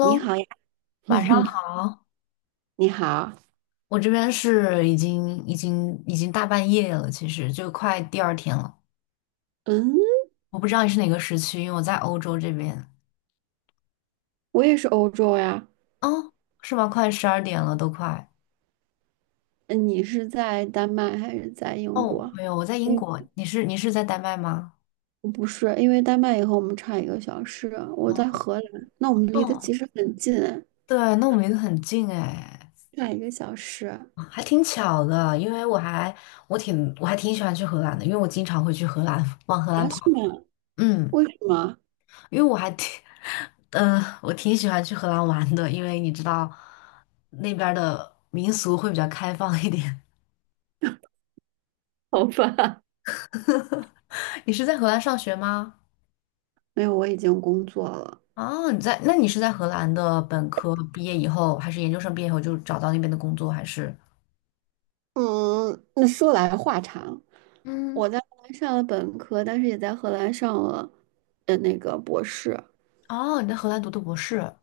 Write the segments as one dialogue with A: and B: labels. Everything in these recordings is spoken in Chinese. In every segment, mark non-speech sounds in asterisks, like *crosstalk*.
A: 你 好呀，*laughs*
B: 晚上好。
A: 你好，
B: 我这边是已经大半夜了，其实就快第二天了。
A: 嗯，
B: 我不知道你是哪个时区，因为我在欧洲这边。
A: 我也是欧洲呀。
B: 哦，是吗？快十二点了，都快。
A: 嗯，你是在丹麦还是在英
B: 哦，
A: 国？
B: 没有，我在
A: 哎，
B: 英国。你是在丹麦吗？
A: 不是，因为丹麦也和我们差一个小时，我在荷兰，那我们离得
B: 哦，
A: 其实很近，
B: 对，那我们离得很近哎，
A: 差一个小时。
B: 还挺巧的。因为我还挺喜欢去荷兰的，因为我经常会去荷兰，往荷兰
A: 啊？
B: 跑。
A: 是吗？
B: 嗯，
A: 为什么？
B: 因为我还挺 *laughs* 我挺喜欢去荷兰玩的，因为你知道那边儿的民俗会比较开放一点。
A: 好吧，
B: *laughs* 你是在荷兰上学吗？
A: 没有，我已经工作了。
B: 哦，那你是在荷兰的本科毕业以后，还是研究生毕业以后就找到那边的工作，还是？
A: 嗯，那说来话长，
B: 嗯，
A: 我在荷兰上了本科，但是也在荷兰上了的那个博士。
B: 哦，你在荷兰读的博士。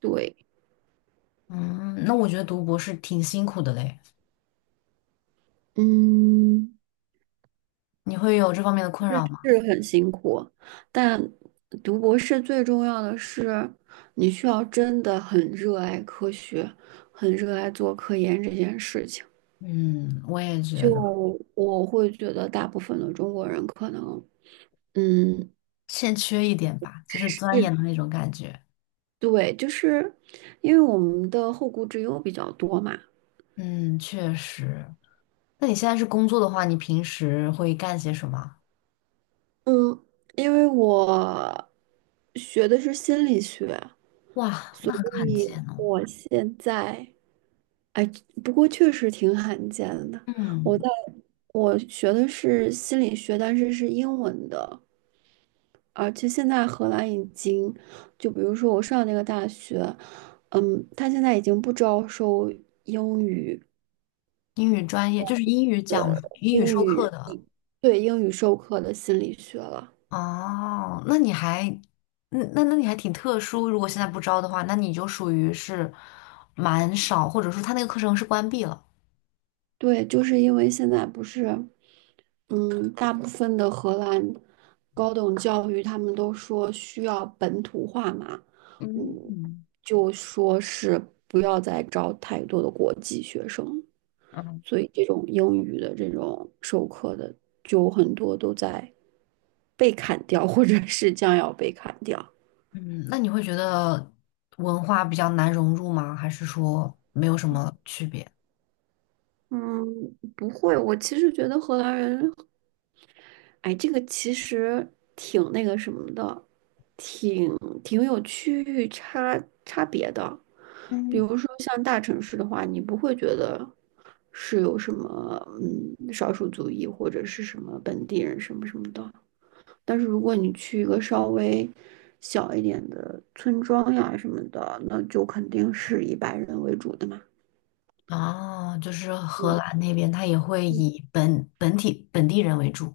A: 对。
B: 嗯，那我觉得读博士挺辛苦的嘞。
A: 嗯。
B: 你会有这方面的困扰吗？
A: 是很辛苦，但读博士最重要的是，你需要真的很热爱科学，很热爱做科研这件事情。
B: 嗯，我也觉得
A: 就我会觉得，大部分的中国人可能，嗯，
B: 欠缺一点吧，就是钻研
A: 是，
B: 的那种感觉。
A: 对，就是因为我们的后顾之忧比较多嘛。
B: 嗯，确实。那你现在是工作的话，你平时会干些什么？
A: 嗯，因为我学的是心理学，
B: 哇，那
A: 所
B: 很罕
A: 以
B: 见哦。
A: 我现在。不过确实挺罕见的。我
B: 嗯，
A: 在我学的是心理学，但是是英文的，而且现在荷兰已经，就比如说我上那个大学，他现在已经不招收英语
B: 英语专业就是英语
A: 的
B: 讲英语
A: 英
B: 授课
A: 语，
B: 的。
A: 对，英语授课的心理学了。
B: 哦，那你还，那你还挺特殊。如果现在不招的话，那你就属于是蛮少，或者说他那个课程是关闭了。
A: 对，就是因为现在不是，嗯，大部分的荷兰高等教育他们都说需要本土化嘛，嗯，
B: 嗯
A: 就说是不要再招太多的国际学生，
B: 嗯
A: 所以这种英语的这种授课的就很多都在被砍掉，或者是将要被砍掉。
B: 嗯，那你会觉得文化比较难融入吗？还是说没有什么区别？
A: 嗯，不会，我其实觉得荷兰人哎，这个其实挺那个什么的，挺挺有区域差别的。比
B: 嗯。
A: 如说像大城市的话，你不会觉得是有什么少数族裔或者是什么本地人什么什么的。但是如果你去一个稍微小一点的村庄呀什么的，那就肯定是以白人为主的嘛。
B: 哦，就是荷
A: 嗯
B: 兰那边，它也会以本地人为主，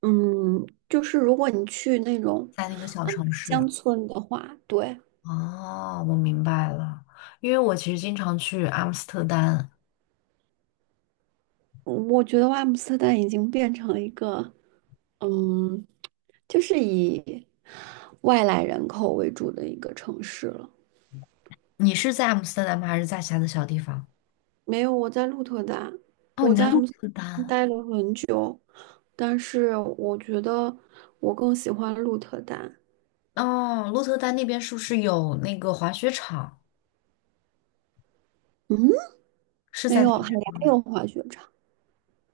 A: 嗯，就是如果你去那种
B: 在那个小
A: 嗯
B: 城市。
A: 乡村的话，对。
B: 哦，我明白了，因为我其实经常去阿姆斯特丹。
A: 我觉得阿姆斯特丹已经变成了一个，嗯，就是以外来人口为主的一个城市了。
B: 你是在阿姆斯特丹吗？还是在其他的小地方？
A: 没有，我在鹿特丹，
B: 哦，
A: 我
B: 你在
A: 在阿
B: 鹿
A: 姆斯特
B: 特
A: 丹
B: 丹。
A: 待了很久，但是我觉得我更喜欢鹿特丹。
B: 哦，鹿特丹那边是不是有那个滑雪场？
A: 嗯，
B: 是
A: 没
B: 在那
A: 有，
B: 边
A: 还牙
B: 吗？
A: 有滑雪场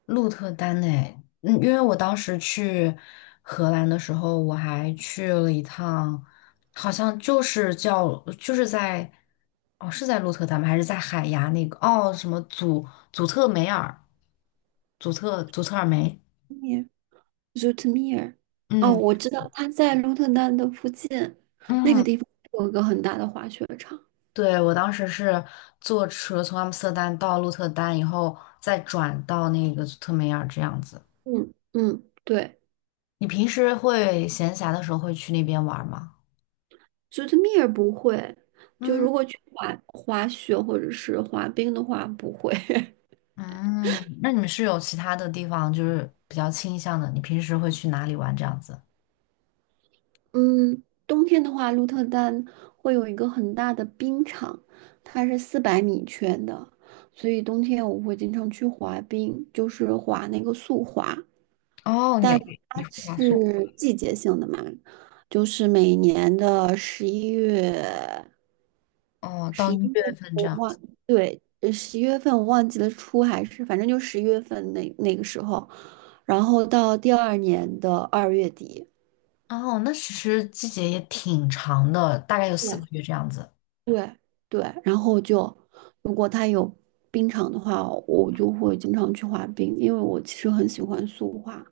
B: 鹿特丹诶，嗯，因为我当时去荷兰的时候，我还去了一趟，好像就是叫就是在哦是在鹿特丹吗？还是在海牙那个哦什么祖祖特梅尔祖特祖特尔梅？
A: ，Zoetermeer。哦，
B: 嗯
A: 我知道，它在鹿特丹的附近，那个
B: 嗯，
A: 地方有一个很大的滑雪场。
B: 对，我当时是坐车从阿姆斯特丹到鹿特丹以后，再转到那个祖特梅尔这样子。
A: 嗯嗯，对。
B: 你平时会闲暇的时候会去那边玩吗？
A: 九特米儿不会，就
B: 嗯。
A: 如果去滑雪或者是滑冰的话，不会。*laughs*
B: 嗯，那你们是有其他的地方就是比较倾向的？你平时会去哪里玩这样子？
A: 嗯，冬天的话，鹿特丹会有一个很大的冰场，它是400米圈的，所以冬天我会经常去滑冰，就是滑那个速滑。
B: 哦，
A: 但
B: 你你
A: 它
B: 会滑速
A: 是季节性的嘛，就是每年的十一月，
B: 哦，到
A: 十
B: 一
A: 一月
B: 月份这
A: 我
B: 样
A: 忘，
B: 子。
A: 对，十一月份我忘记了初，还是反正就十一月份那个时候，然后到第二年的2月底，
B: 哦，那其实季节也挺长的，大概有四个
A: 对
B: 月这样子。
A: 对对，然后就如果它有冰场的话，我就会经常去滑冰，因为我其实很喜欢速滑，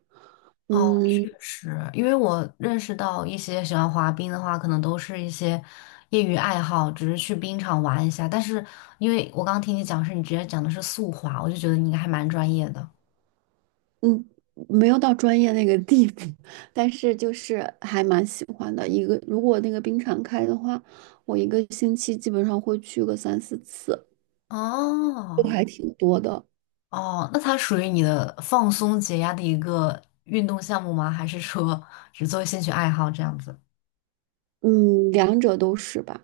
B: 哦，
A: 嗯。
B: 确实，因为我认识到一些喜欢滑冰的话，可能都是一些业余爱好，只是去冰场玩一下。但是因为我刚刚听你讲是你直接讲的是速滑，我就觉得你应该还蛮专业的。
A: 嗯，没有到专业那个地步，但是就是还蛮喜欢的。一个如果那个冰场开的话，我一个星期基本上会去个三四次，都
B: 哦。
A: 还挺多的。
B: 哦，那它属于你的放松解压的一个运动项目吗？还是说只作为兴趣爱好这样子？
A: 嗯，两者都是吧。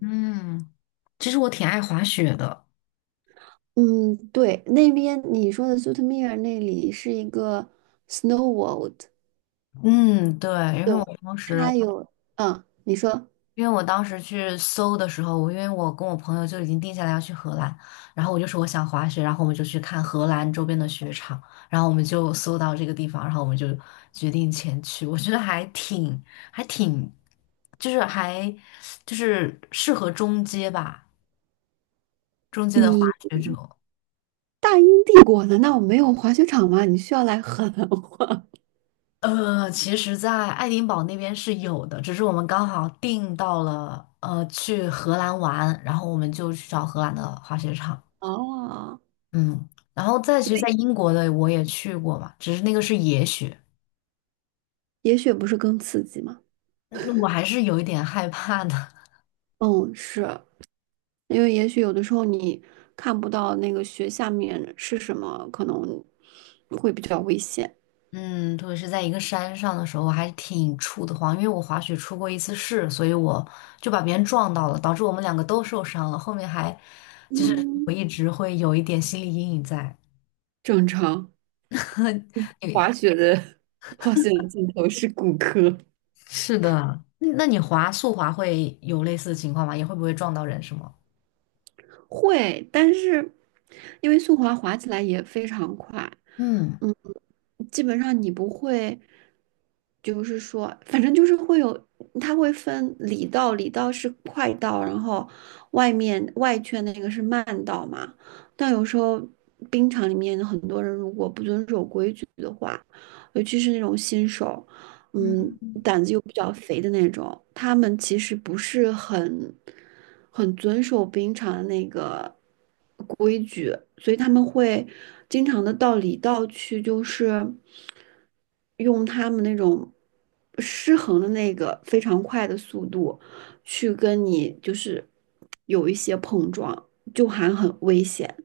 B: 嗯，其实我挺爱滑雪的。
A: 嗯，对，那边你说的 s u 苏特米尔那里是一个 snow world，
B: 嗯，对，因
A: 对，
B: 为我当时，
A: 它有，你说
B: 因为我当时去搜的时候，我因为我跟我朋友就已经定下来要去荷兰，然后我就说我想滑雪，然后我们就去看荷兰周边的雪场，然后我们就搜到这个地方，然后我们就决定前去。我觉得还挺，还挺，就是还就是适合中阶吧。中间的滑
A: 你
B: 雪者。
A: 大英帝国难道没有滑雪场吗？你需要来 *laughs* 荷兰滑？
B: 其实，在爱丁堡那边是有的，只是我们刚好订到了，去荷兰玩，然后我们就去找荷兰的滑雪场。
A: *laughs* 哦，
B: 嗯，然后再其实，在英国的我也去过嘛，只是那个是野雪，
A: 也许不是更刺激吗？
B: 嗯我还是有一点害怕的。*laughs*
A: 嗯，是，因为也许有的时候你看不到那个雪下面是什么，可能会比较危险。
B: 嗯，特别是在一个山上的时候，我还挺怵得慌，因为我滑雪出过一次事，所以我就把别人撞到了，导致我们两个都受伤了。后面还我
A: 嗯，
B: 一直会有一点心理阴影在。
A: 正常。
B: *laughs* 你
A: 滑雪的 *laughs* 滑雪的尽头是骨科。
B: 是的，那你滑速滑会有类似的情况吗？也会不会撞到人是吗？
A: 会，但是因为速滑滑起来也非常快，
B: 嗯，
A: 基本上你不会，就是说，反正就是会有，它会分里道，里道是快道，然后外面外圈的那个是慢道嘛。但有时候冰场里面很多人如果不遵守规矩的话，尤其是那种新手，
B: 嗯，
A: 胆子又比较肥的那种，他们其实不是很遵守冰场的那个规矩，所以他们会经常的到里道去，就是用他们那种失衡的那个非常快的速度去跟你就是有一些碰撞，就还很危险，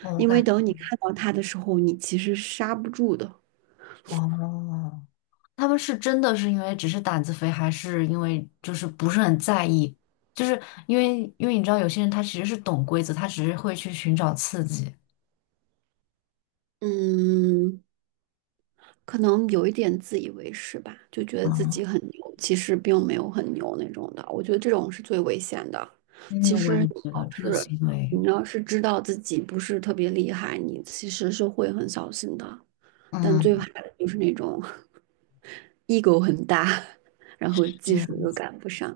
B: 哦我
A: 因为
B: 感
A: 等你看到他的时候，你其实刹不住的。
B: 哦，他们是真的是因为只是胆子肥，还是因为就是不是很在意？就是因为你知道有些人他其实是懂规则，他只是会去寻找刺激。
A: 嗯，可能有一点自以为是吧，就觉得自
B: 啊，
A: 己很牛，其实并没有很牛那种的。我觉得这种是最危险的。
B: 嗯，
A: 其
B: 我
A: 实
B: 也
A: 你
B: 觉得
A: 要
B: 这个
A: 是
B: 行为，
A: 你要是知道自己不是特别厉害，你其实是会很小心的。但最
B: 嗯，
A: 怕的就是那种 *laughs* ego 很大，然
B: 是
A: 后技
B: 这
A: 术
B: 样
A: 又
B: 子，
A: 赶不上，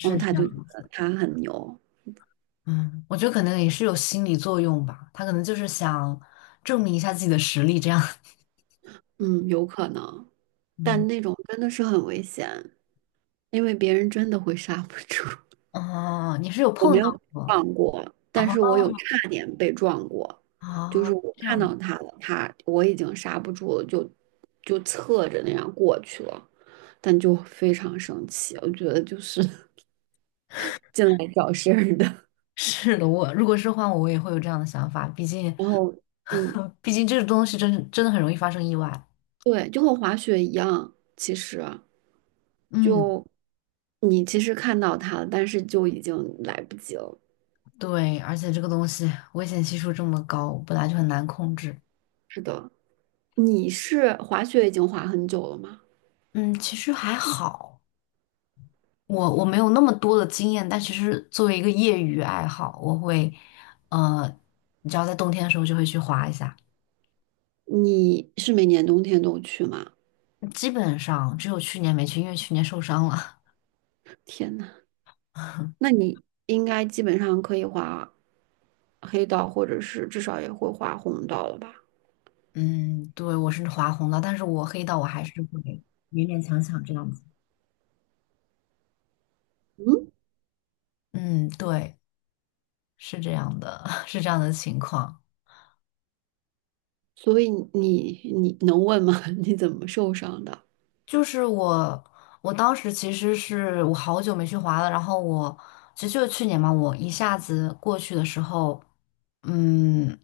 A: 然后
B: 这
A: 他就觉
B: 样
A: 得
B: 子，
A: 他很牛。
B: 嗯，我觉得可能也是有心理作用吧，他可能就是想证明一下自己的实力，这样，
A: 嗯，有可能，
B: *laughs*
A: 但
B: 嗯。
A: 那种真的是很危险，因为别人真的会 *laughs* 刹不住。
B: 哦，你是有
A: 我
B: 碰
A: 没有被
B: 到过
A: 撞过，但
B: 哦
A: 是我有差点被撞过，就是
B: 哦，
A: 我
B: 这
A: 看
B: 样的，
A: 到他了，他我已经刹不住了，就侧着那样过去了，但就非常生气，我觉得就是 *laughs* 进来找事儿的。
B: 是的，我如果是换我，我也会有这样的想法，毕竟，
A: 然后，嗯，
B: *laughs* 毕竟这个东西真的很容易发生意外。
A: 对，就和滑雪一样，其实
B: 嗯，
A: 就你其实看到他了，但是就已经来不及了。
B: 对，而且这个东西危险系数这么高，本来就很难控制。
A: 是的，你是滑雪已经滑很久了吗？
B: 嗯，其实还好，我没有那么多的经验，但其实作为一个业余爱好，我会，呃，你知道在冬天的时候就会去滑一下，
A: 你是每年冬天都去吗？
B: 基本上只有去年没去，因为去年受伤了。
A: 天呐！
B: *laughs*
A: 那你应该基本上可以画黑道，或者是至少也会画红道了吧？
B: 嗯，对，我是划红的，但是我黑到我还是会勉勉强强这样子。嗯，对，是这样的，*laughs* 是这样的情况。
A: 所以你能问吗？*laughs* 你怎么受伤的？
B: 就是我当时其实是我好久没去滑了，然后我其实就是去年嘛，我一下子过去的时候，嗯，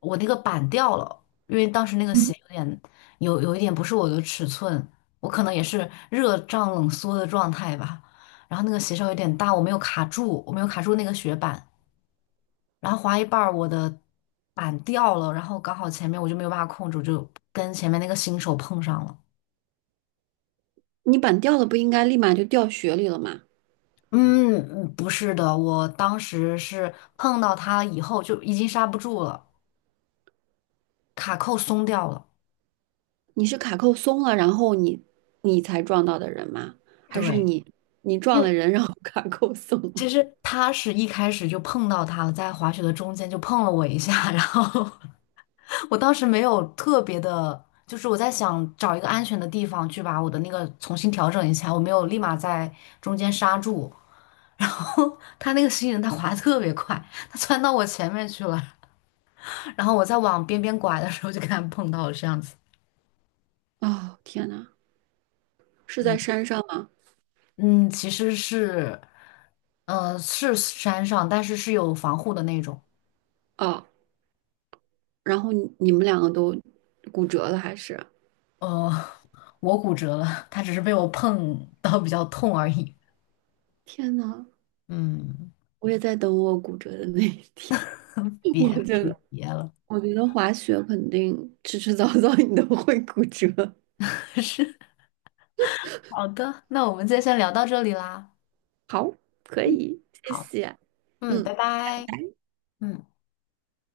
B: 我那个板掉了，因为当时那个鞋有一点不是我的尺寸，我可能也是热胀冷缩的状态吧，然后那个鞋稍有点大，我没有卡住，我没有卡住那个雪板，然后滑一半儿我的板掉了，然后刚好前面我就没有办法控制，我就跟前面那个新手碰上了。
A: 你板掉了不应该立马就掉雪里了吗？
B: 嗯，不是的，我当时是碰到他以后就已经刹不住了，卡扣松掉了。
A: 你是卡扣松了，然后你才撞到的人吗？还是
B: 对，
A: 你
B: 因
A: 撞
B: 为
A: 了人，然后卡扣松了？
B: 其实他是一开始就碰到他了，在滑雪的中间就碰了我一下，*laughs* 然后我当时没有特别的，就是我在想找一个安全的地方去把我的那个重新调整一下，我没有立马在中间刹住，然后他那个新人他滑得特别快，他窜到我前面去了，然后我在往边边拐的时候就跟他碰到了这样子。
A: 哦，天呐，是在
B: 嗯。
A: 山上吗？
B: 嗯，其实是山上，但是是有防护的那种。
A: 哦，然后你们两个都骨折了，还是？
B: 呃，*laughs* 我骨折了，它只是被我碰到比较痛而已。
A: 天呐，
B: 嗯，
A: 我也在等我骨折的那一天。*laughs*
B: 别
A: 我
B: 还
A: 真
B: 是
A: 的，
B: 别，
A: 我觉得滑雪肯定迟迟 *laughs* 早早你都会骨折。
B: *laughs* 是好的。那我们今天先聊到这里啦。
A: 好，可以，谢
B: 好，
A: 谢。
B: 嗯，拜
A: 嗯。
B: 拜。嗯。